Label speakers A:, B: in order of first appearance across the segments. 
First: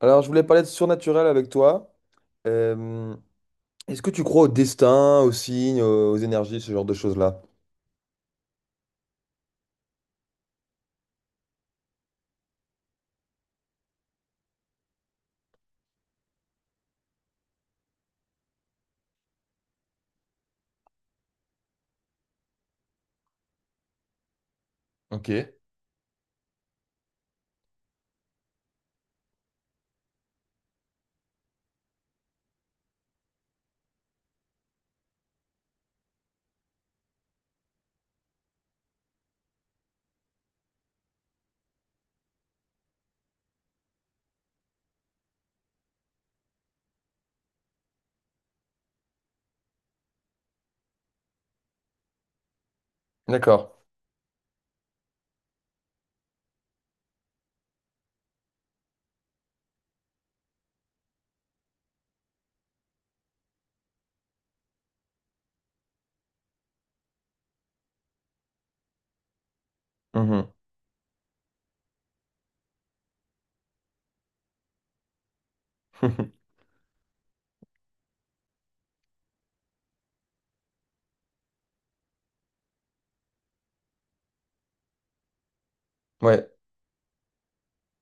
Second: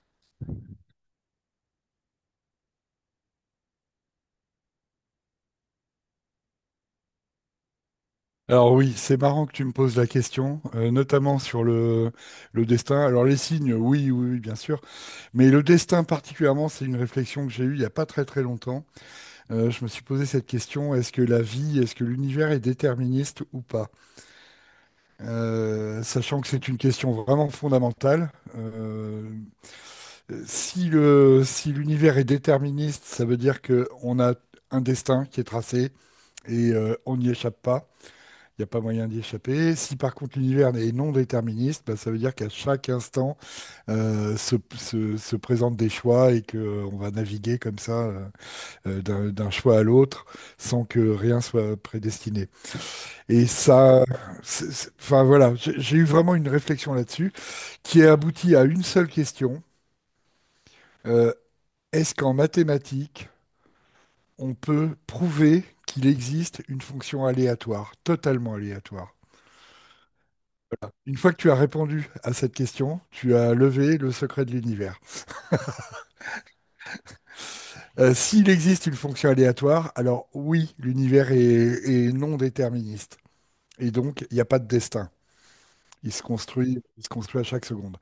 A: Alors, je voulais parler de surnaturel avec toi. Euh, Est-ce que tu crois au destin, aux signes, aux énergies, ce genre de choses-là?
B: Alors oui, c'est marrant que tu me poses la question, notamment sur le destin. Alors les signes, oui, oui, oui, bien sûr, mais le destin particulièrement, c'est une réflexion que j'ai eue il n'y a pas très très longtemps. Je me suis posé cette question, est-ce que la vie, est-ce que l'univers est déterministe ou pas?
A: Ok.
B: Sachant que c'est une question vraiment fondamentale. Si l'univers est déterministe, ça veut dire qu'on a un destin qui est tracé et on n'y échappe pas. Il n'y a pas moyen d'y échapper. Si par contre l'univers est non déterministe, bah, ça veut dire qu'à chaque instant se présentent des choix et qu'on va naviguer comme ça d'un choix à l'autre sans que rien soit prédestiné. Et
A: D'accord.
B: ça, enfin voilà, j'ai eu vraiment une réflexion là-dessus qui a abouti à une seule question. Euh, Est-ce qu'en mathématiques, on peut prouver qu'il existe une fonction aléatoire, totalement aléatoire?
A: Mhm.
B: Une fois que tu as répondu à cette question, tu as levé le secret de l'univers. S'il existe une fonction aléatoire, alors oui, l'univers est non déterministe. Et donc, il n'y a pas de destin. Il se
A: Ouais,
B: construit, il se construit à chaque seconde.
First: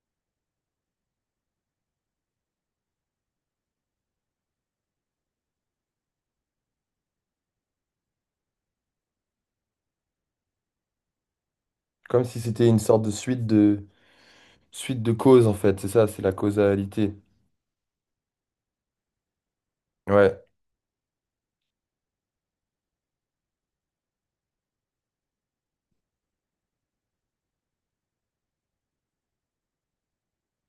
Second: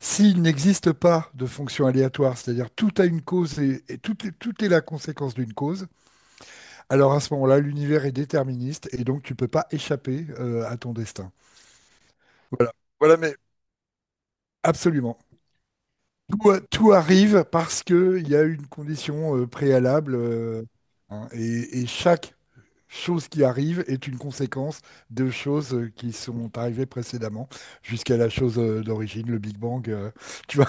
B: S'il n'existe pas de fonction aléatoire, c'est-à-dire tout a une cause et tout est la conséquence d'une cause, alors à ce moment-là, l'univers est déterministe et donc tu ne peux pas échapper à ton destin.
A: comme si c'était
B: Voilà.
A: une sorte de
B: Voilà, mais
A: suite de
B: absolument.
A: causes en fait, c'est ça, c'est la
B: Tout
A: causalité.
B: arrive parce qu'il y a une condition préalable,
A: Ouais,
B: hein, et chaque chose qui arrive est une conséquence de choses, qui sont arrivées précédemment jusqu'à la chose d'origine, le Big Bang. Tu vois.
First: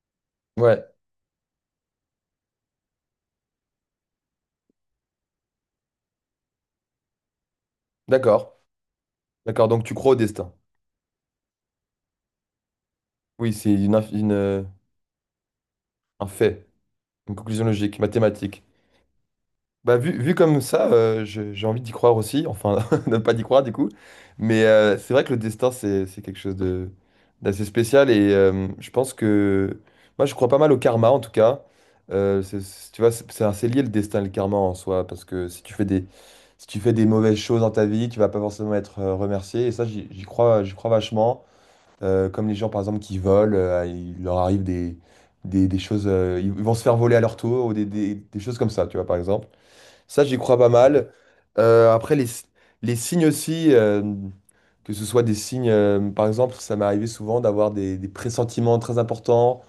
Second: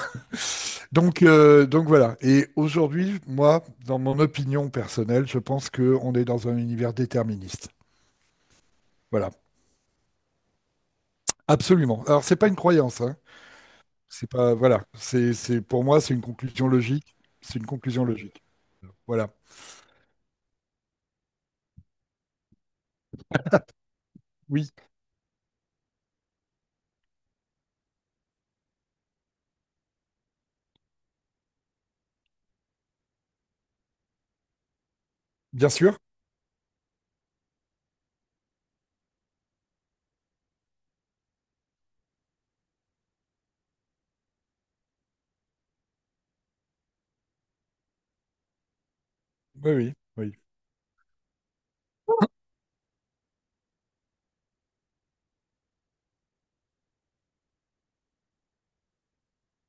A: ouais,
B: Donc voilà. Et aujourd'hui, moi, dans mon opinion personnelle, je pense qu'on est dans un univers déterministe.
A: d'accord.
B: Voilà,
A: D'accord, donc tu crois au destin.
B: absolument. Alors, c'est pas une croyance, hein.
A: Oui, c'est
B: C'est pas, voilà. Pour moi, c'est une
A: un fait,
B: conclusion logique.
A: une
B: C'est
A: conclusion
B: une
A: logique,
B: conclusion logique.
A: mathématique.
B: Voilà.
A: Bah, vu comme ça, j'ai envie d'y croire aussi, enfin, de pas d'y croire du coup. Mais
B: Oui.
A: c'est vrai que le destin, c'est quelque chose d'assez spécial et je pense que. Moi, je crois pas mal au karma en tout cas. Tu vois, c'est assez lié le destin et le karma en soi, parce que si
B: Bien
A: tu fais
B: sûr,
A: des mauvaises choses dans ta vie, tu vas pas forcément être remercié. Et ça, j'y crois, j'y crois vachement. Comme les gens, par exemple, qui volent, il leur arrive des choses. Ils vont se faire voler à leur tour ou des choses comme ça, tu vois, par exemple.
B: oui, oui,
A: Ça,
B: oui.
A: j'y crois pas mal. Après, les signes aussi, que ce soit des signes, par exemple, ça m'est arrivé souvent d'avoir des pressentiments très importants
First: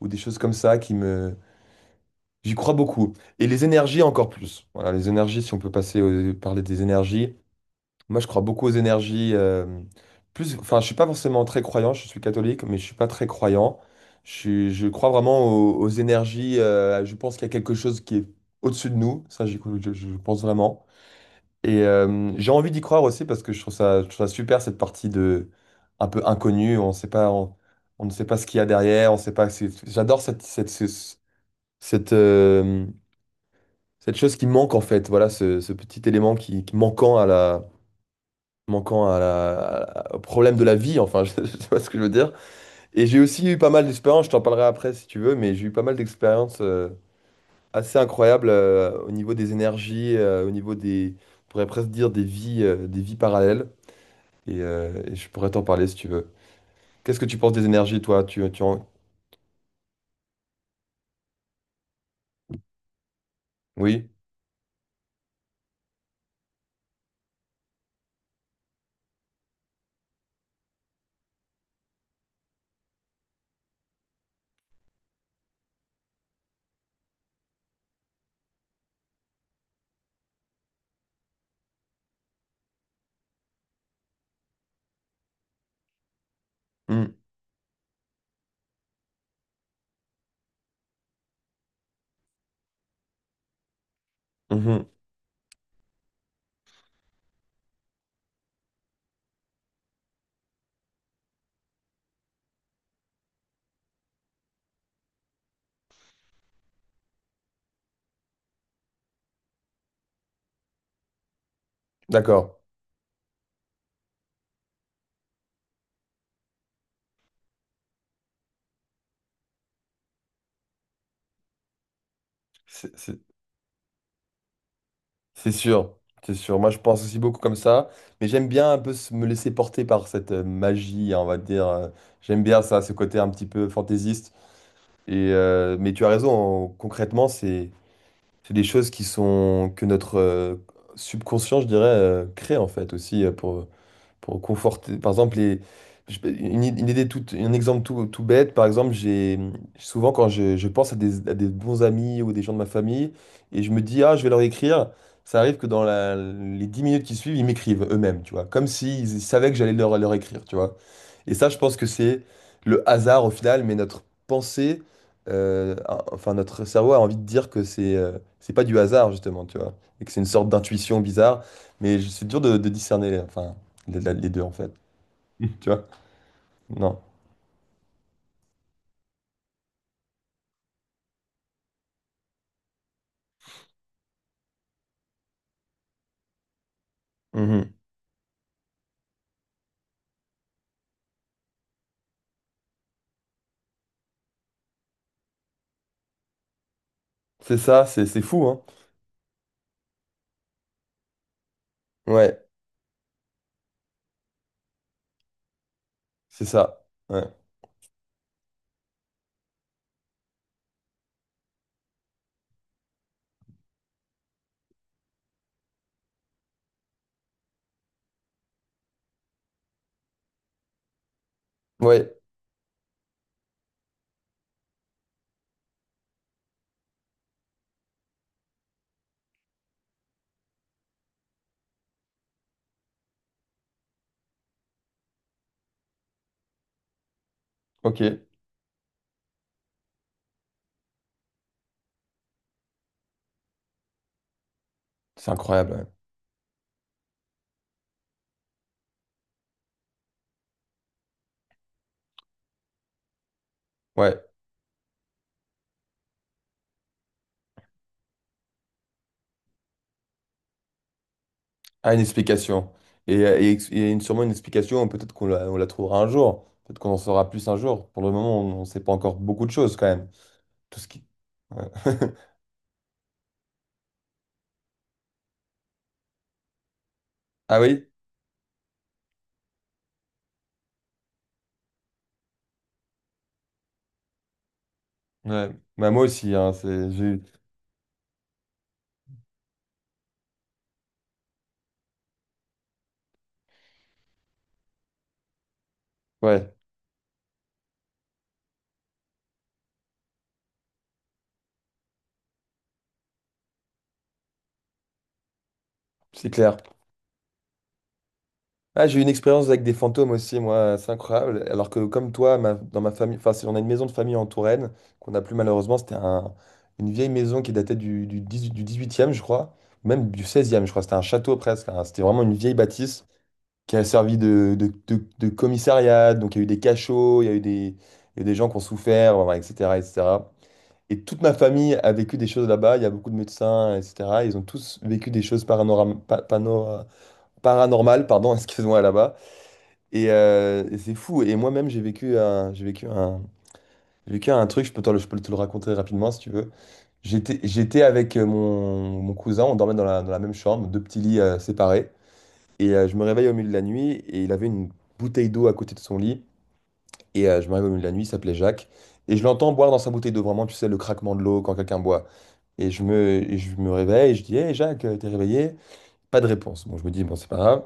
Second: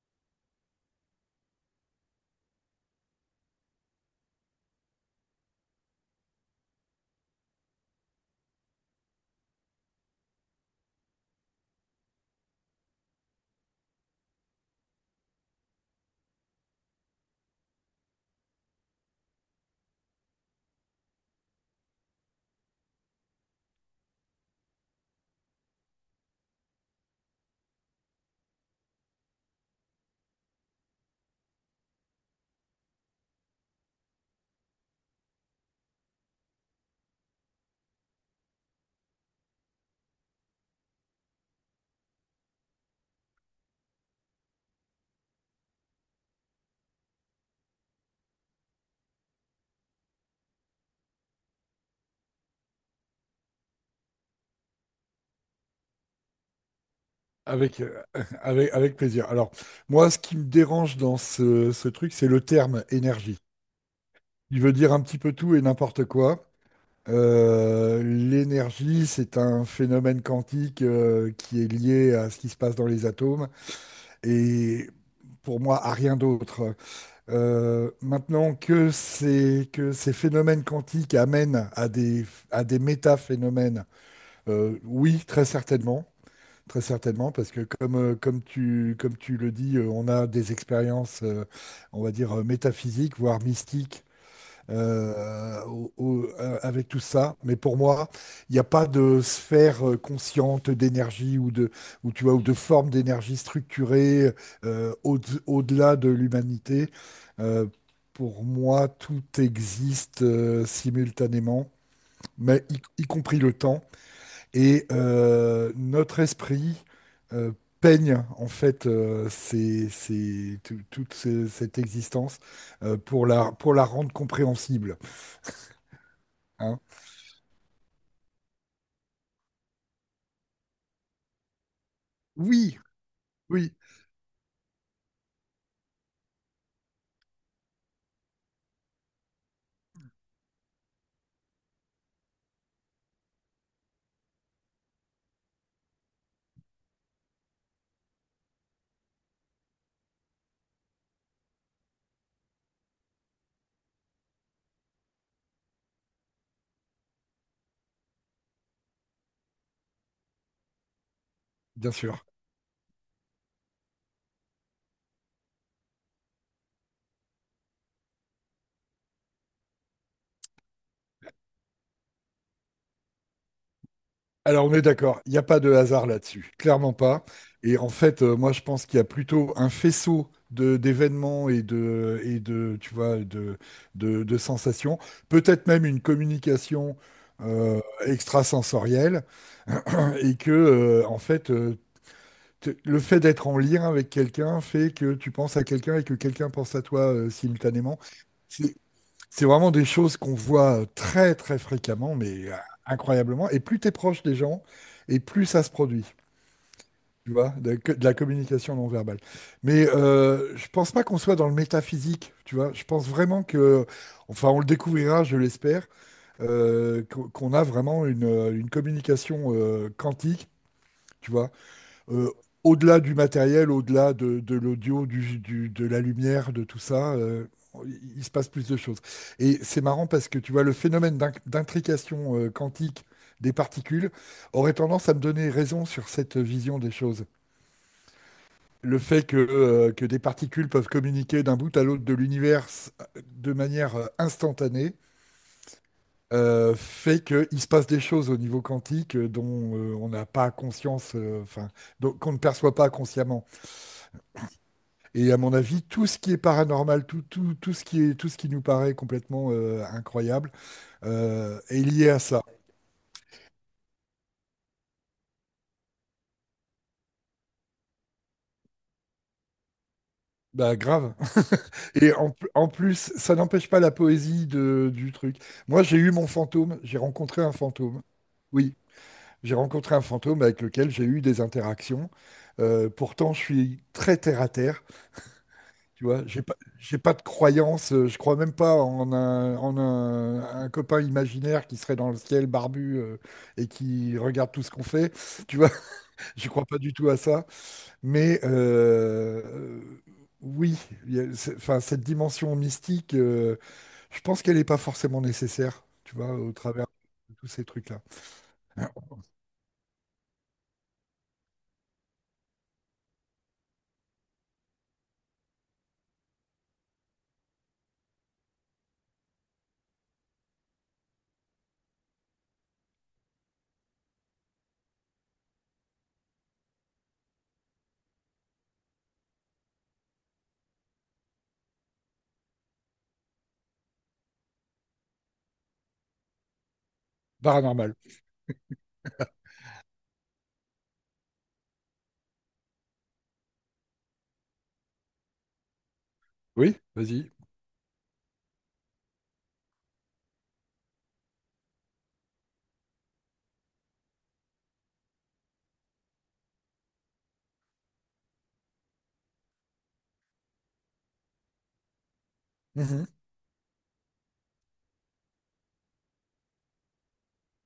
A: ou des choses comme ça qui me... J'y crois beaucoup. Et les énergies encore plus. Voilà, les énergies, si on peut passer parler des énergies. Moi, je crois beaucoup aux énergies. Plus, enfin, je suis pas forcément très croyant, je suis catholique, mais je suis pas très croyant. Je crois vraiment aux énergies. Je pense qu'il y a quelque chose qui est au-dessus de nous. Ça, j'y je pense vraiment. Et j'ai envie d'y croire aussi parce que je trouve ça super cette partie de un peu inconnue. On sait pas, on ne sait pas ce qu'il y a derrière. On sait pas. J'adore cette cette ce- ce- cette, cette chose qui manque en fait. Voilà, ce petit élément qui manquant au problème de la vie. Enfin, je sais pas ce que je veux dire. Et j'ai aussi eu pas mal d'expériences. Je t'en parlerai après si tu veux, mais j'ai eu pas mal d'expériences assez incroyables au niveau des énergies, au niveau des, on pourrait presque dire des vies parallèles. Et je pourrais t'en parler si tu veux. Qu'est-ce que tu penses des
B: Avec, euh,
A: énergies, toi?
B: avec, avec plaisir. Alors, moi, ce qui me dérange dans ce truc, c'est le terme énergie.
A: Oui?
B: Il veut dire un petit peu tout et n'importe quoi. L'énergie, c'est un phénomène quantique qui est lié à ce qui se passe dans les atomes et pour moi à rien d'autre. Maintenant que ces, phénomènes quantiques amènent à des métaphénomènes, oui, très certainement. Très
A: Hmm.
B: certainement, parce que comme tu le dis, on a des expériences, on va dire, métaphysiques, voire mystiques,
A: Mhm.
B: avec tout ça. Mais pour moi, il n'y a pas de sphère consciente d'énergie tu vois, ou de forme d'énergie structurée, euh, au- au-delà de l'humanité. Euh, pour moi, tout existe simultanément,
A: D'accord.
B: mais y compris le temps. Et notre esprit euh, peigne en fait cette existence,
A: C'est c'est-
B: pour la rendre compréhensible.
A: c'est sûr. C'est sûr. Moi, je
B: Hein.
A: pense aussi beaucoup comme ça. Mais j'aime bien un peu me laisser porter par cette magie, hein, on va dire. J'aime bien
B: Oui,
A: ça, ce côté un petit peu
B: oui,
A: fantaisiste. Et, mais tu as raison. Concrètement, c'est des choses qui sont que notre subconscient, je dirais, crée en fait aussi pour conforter. Par exemple, une idée toute, un exemple tout, tout bête, par exemple, j'ai souvent quand je pense à à des bons amis ou des gens de ma famille et je me dis, ah, je vais leur écrire, ça arrive que dans les 10 minutes qui suivent, ils m'écrivent eux-mêmes, tu vois, comme s'ils savaient que j'allais leur écrire, tu vois. Et ça, je pense que
B: bien
A: c'est
B: sûr.
A: le hasard au final, mais notre pensée, enfin notre cerveau a envie de dire que c'est pas du hasard justement, tu vois, et que c'est une sorte d'intuition bizarre, mais c'est dur de discerner, enfin les deux en
B: Alors
A: fait,
B: on est d'accord, il n'y a pas
A: tu
B: de
A: vois?
B: hasard là-dessus, clairement
A: Non.
B: pas. Et en fait, moi je pense qu'il y a plutôt un faisceau de d'événements et de, tu vois, de sensations, peut-être même une communication
A: Mhm.
B: extrasensorielle, et que en fait, le fait d'être en lien avec quelqu'un fait que tu penses à quelqu'un et que quelqu'un pense à toi,
A: C'est ça,
B: simultanément.
A: c'est fou, hein?
B: C'est c'est vraiment des choses qu'on voit très très fréquemment,
A: Ouais,
B: mais incroyablement. Et plus tu es proche des gens, et plus ça se produit,
A: c'est ça. Ouais,
B: tu vois, de la communication non verbale. Mais je pense pas qu'on soit dans le métaphysique, tu vois. Je pense vraiment que, enfin, on le découvrira, je l'espère, qu'on a vraiment une communication quantique. Tu vois,
A: ouais,
B: euh, au-delà du matériel, au-delà de l'audio, de la lumière, de tout ça, il se passe plus de choses. Et c'est marrant parce que tu vois, le phénomène d'intrication quantique des particules aurait tendance à me donner raison sur cette vision des choses.
A: ok,
B: Le fait que des particules peuvent communiquer d'un bout à l'autre de l'univers, de manière, instantanée,
A: c'est incroyable.
B: fait qu'il se passe des choses au niveau quantique, dont, on n'a pas conscience, enfin, donc qu'on ne perçoit pas consciemment.
A: Ouais. Ouais.
B: Et à mon avis, tout ce qui est paranormal, tout ce qui nous paraît complètement incroyable est
A: Ah, une
B: lié à ça.
A: explication. Et sûrement une explication, peut-être qu'on la trouvera un jour. Peut-être qu'on en saura plus un jour. Pour le moment, on ne sait pas encore beaucoup de choses quand même.
B: Bah
A: Tout ce qui...
B: grave.
A: Ouais.
B: Et en plus, ça n'empêche pas la poésie du truc. Moi, j'ai eu mon fantôme, j'ai rencontré un
A: Ah oui?
B: fantôme. Oui, j'ai rencontré un fantôme avec lequel j'ai eu des interactions. Pourtant, je suis très terre-à-terre.
A: Ouais. Bah, moi
B: Tu vois,
A: aussi,
B: j'ai
A: hein,
B: pas,
A: c'est,
B: j'ai
A: j'ai
B: pas
A: eu-
B: de croyance, je crois même pas un copain imaginaire qui serait dans le ciel barbu, et qui regarde tout ce qu'on fait. Tu vois, je
A: Ouais,
B: crois pas du tout à ça. Mais oui, il y a- c'est- enfin, cette dimension mystique, je pense qu'elle n'est pas forcément nécessaire, tu
A: c'est
B: vois, au
A: clair.
B: travers de tous ces trucs-là.
A: Ah, j'ai eu une expérience avec des fantômes aussi, moi, c'est incroyable. Alors que comme toi, dans ma famille, enfin, on a une maison de famille en Touraine, qu'on n'a plus malheureusement, c'était une vieille maison qui datait du 18e, je crois, même du 16 je crois. C'était un château presque, hein. C'était vraiment une vieille bâtisse qui a servi de commissariat. Donc, il y a eu des cachots, il y a eu des, il y a eu des gens qui ont souffert, voilà, etc., etc. Et cetera. Et toute ma famille a vécu des choses là-bas. Il y a beaucoup de médecins, etc. Ils ont tous vécu des choses
B: Paranormal.
A: paranormales, pardon, excuse-moi, là-bas. Et c'est fou. Et moi-même, j'ai vécu un, j'ai vécu un, j'ai vécu un truc. Je peux te le raconter rapidement si tu veux.
B: Oui, vas-y.
A: J'étais avec mon cousin. On dormait dans la même chambre, deux petits lits séparés. Et je me réveille au milieu de la nuit et il avait une bouteille d'eau à côté de son lit. Et je me réveille au milieu de la nuit, il s'appelait Jacques. Et je l'entends boire dans sa bouteille d'eau, vraiment, tu sais, le craquement de l'eau quand quelqu'un boit. Et je
B: Mhm.
A: me, et je me réveille, et je dis, hé Jacques, t'es réveillé? Pas de réponse. Bon, je me dis, bon, c'est pas grave.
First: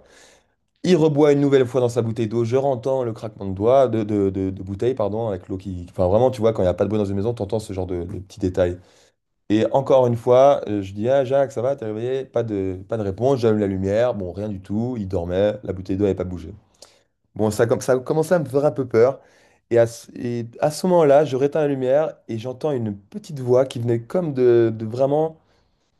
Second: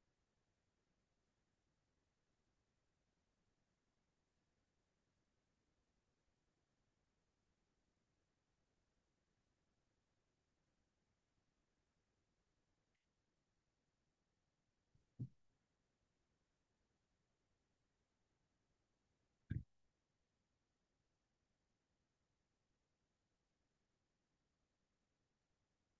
A: Il reboit une nouvelle fois dans sa bouteille d'eau, je rentends le craquement de doigts, de bouteille, pardon, avec l'eau qui. Enfin, vraiment, tu vois, quand il n'y a pas de bruit dans une maison, t'entends ce genre de petits détails. Et encore une fois, je dis, ah, Jacques, ça va, t'es réveillé? Pas de réponse, j'allume la lumière, bon, rien du tout, il dormait, la bouteille d'eau n'avait pas bougé. Bon, ça, ça a commencé à me faire un peu peur. Et à ce moment-là, je réteins la lumière et j'entends une petite voix qui venait comme de vraiment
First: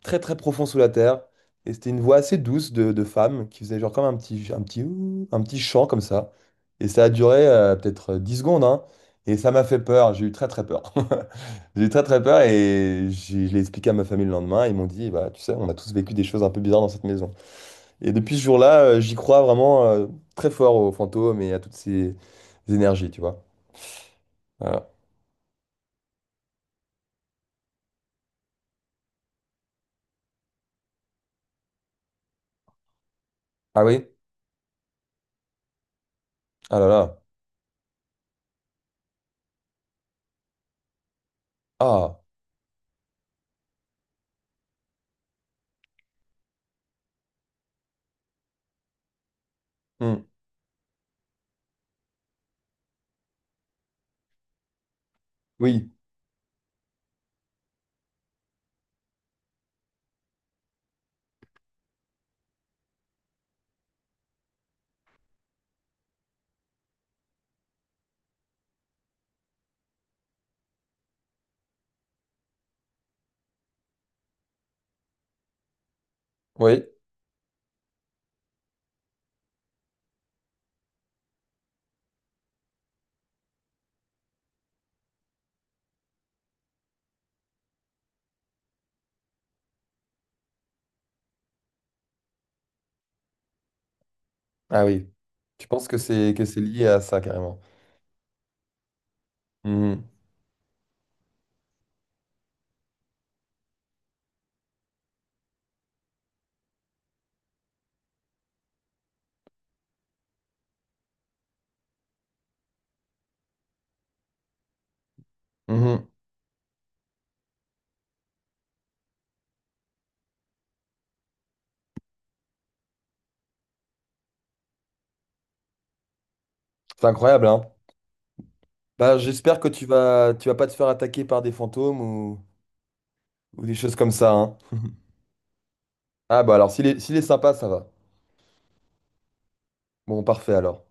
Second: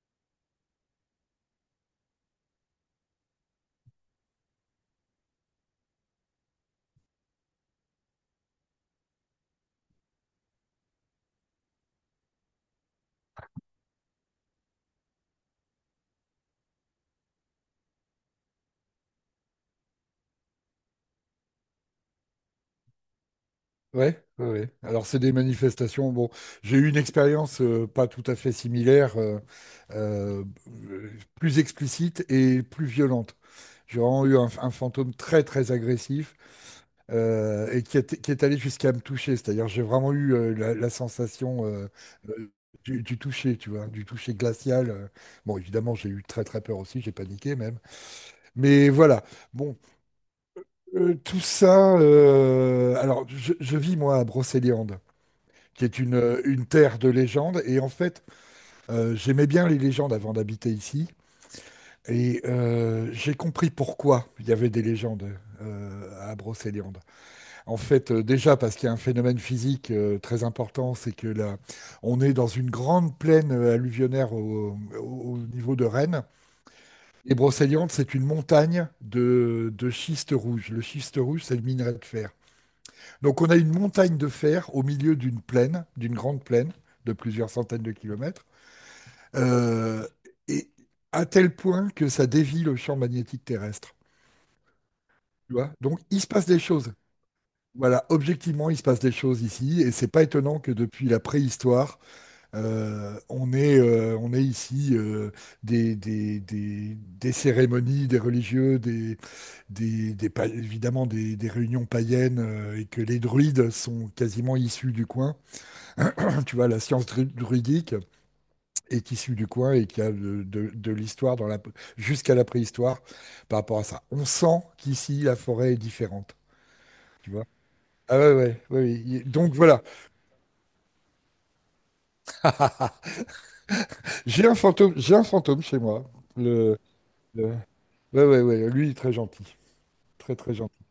A: très très profond sous la terre. Et c'était une voix assez douce de femme qui faisait genre comme un petit chant comme ça. Et ça a duré peut-être 10 secondes, hein. Et ça m'a fait peur, j'ai eu très très peur. J'ai eu très très peur et je l'ai expliqué à ma famille le lendemain. Ils m'ont dit, bah, tu sais, on a tous vécu des choses un peu bizarres dans cette maison. Et depuis ce jour-là, j'y crois vraiment très fort aux fantômes et à toutes ces énergies, tu vois.
B: Ouais, ouais, ouais.
A: Voilà.
B: Alors c'est des manifestations. Bon, j'ai eu une expérience pas tout à fait similaire, euh, plus explicite et plus violente.
A: Ah
B: J'ai
A: oui?
B: vraiment eu un fantôme très très agressif,
A: Ah là là.
B: et qui est allé jusqu'à me toucher. C'est-à-dire j'ai vraiment eu, la, sensation,
A: Ah.
B: euh, du toucher, tu vois, du toucher glacial. Bon, évidemment j'ai eu très très peur aussi, j'ai paniqué même. Mais voilà. Bon,
A: Hmm.
B: tout ça. Alors je vis moi à Brocéliande qui
A: Oui.
B: est une terre de légende. Et en fait, j'aimais bien les légendes avant d'habiter ici. Et j'ai compris pourquoi il y avait des légendes, à Brocéliande. En fait, déjà parce qu'il y a un phénomène physique très important, c'est que là, on est dans une grande plaine, alluvionnaire, au niveau de Rennes.
A: Oui.
B: Et Brocéliande, c'est une montagne de schiste rouge. Le schiste rouge, c'est le minerai de fer. Donc on a une montagne de fer au milieu d'une plaine, d'une grande plaine de plusieurs centaines de kilomètres. Euh, et à tel point que ça dévie le champ magnétique terrestre.
A: Ah oui.
B: Tu
A: Tu
B: vois?
A: penses que
B: Donc, il se
A: c'est que
B: passe des
A: c'est lié
B: choses.
A: à ça carrément.
B: Voilà, objectivement, il se passe des choses ici, et
A: Mhm.
B: c'est pas étonnant que depuis la préhistoire, on est ici, des cérémonies, des religieux, évidemment des réunions païennes, et que les druides sont quasiment issus du coin.
A: Mhm.
B: Tu vois, la science druidique, est issu du coin et qui a de l'histoire jusqu'à la préhistoire par rapport à ça. On sent qu'ici, la forêt est différente,
A: C'est
B: tu vois.
A: incroyable, hein?
B: Ah ouais, ouais, ouais, ouais.
A: Bah,
B: Donc
A: j'espère que
B: voilà,
A: tu vas pas te faire attaquer par des fantômes ou, des choses comme ça,
B: j'ai un
A: hein.
B: fantôme, j'ai un fantôme chez moi.
A: Ah bah alors
B: Le,
A: s'il est
B: le-
A: sympa, ça va.
B: ouais, ouais, ouais, lui, il est très gentil.
A: Bon,
B: Très,
A: parfait
B: très
A: alors.
B: gentil.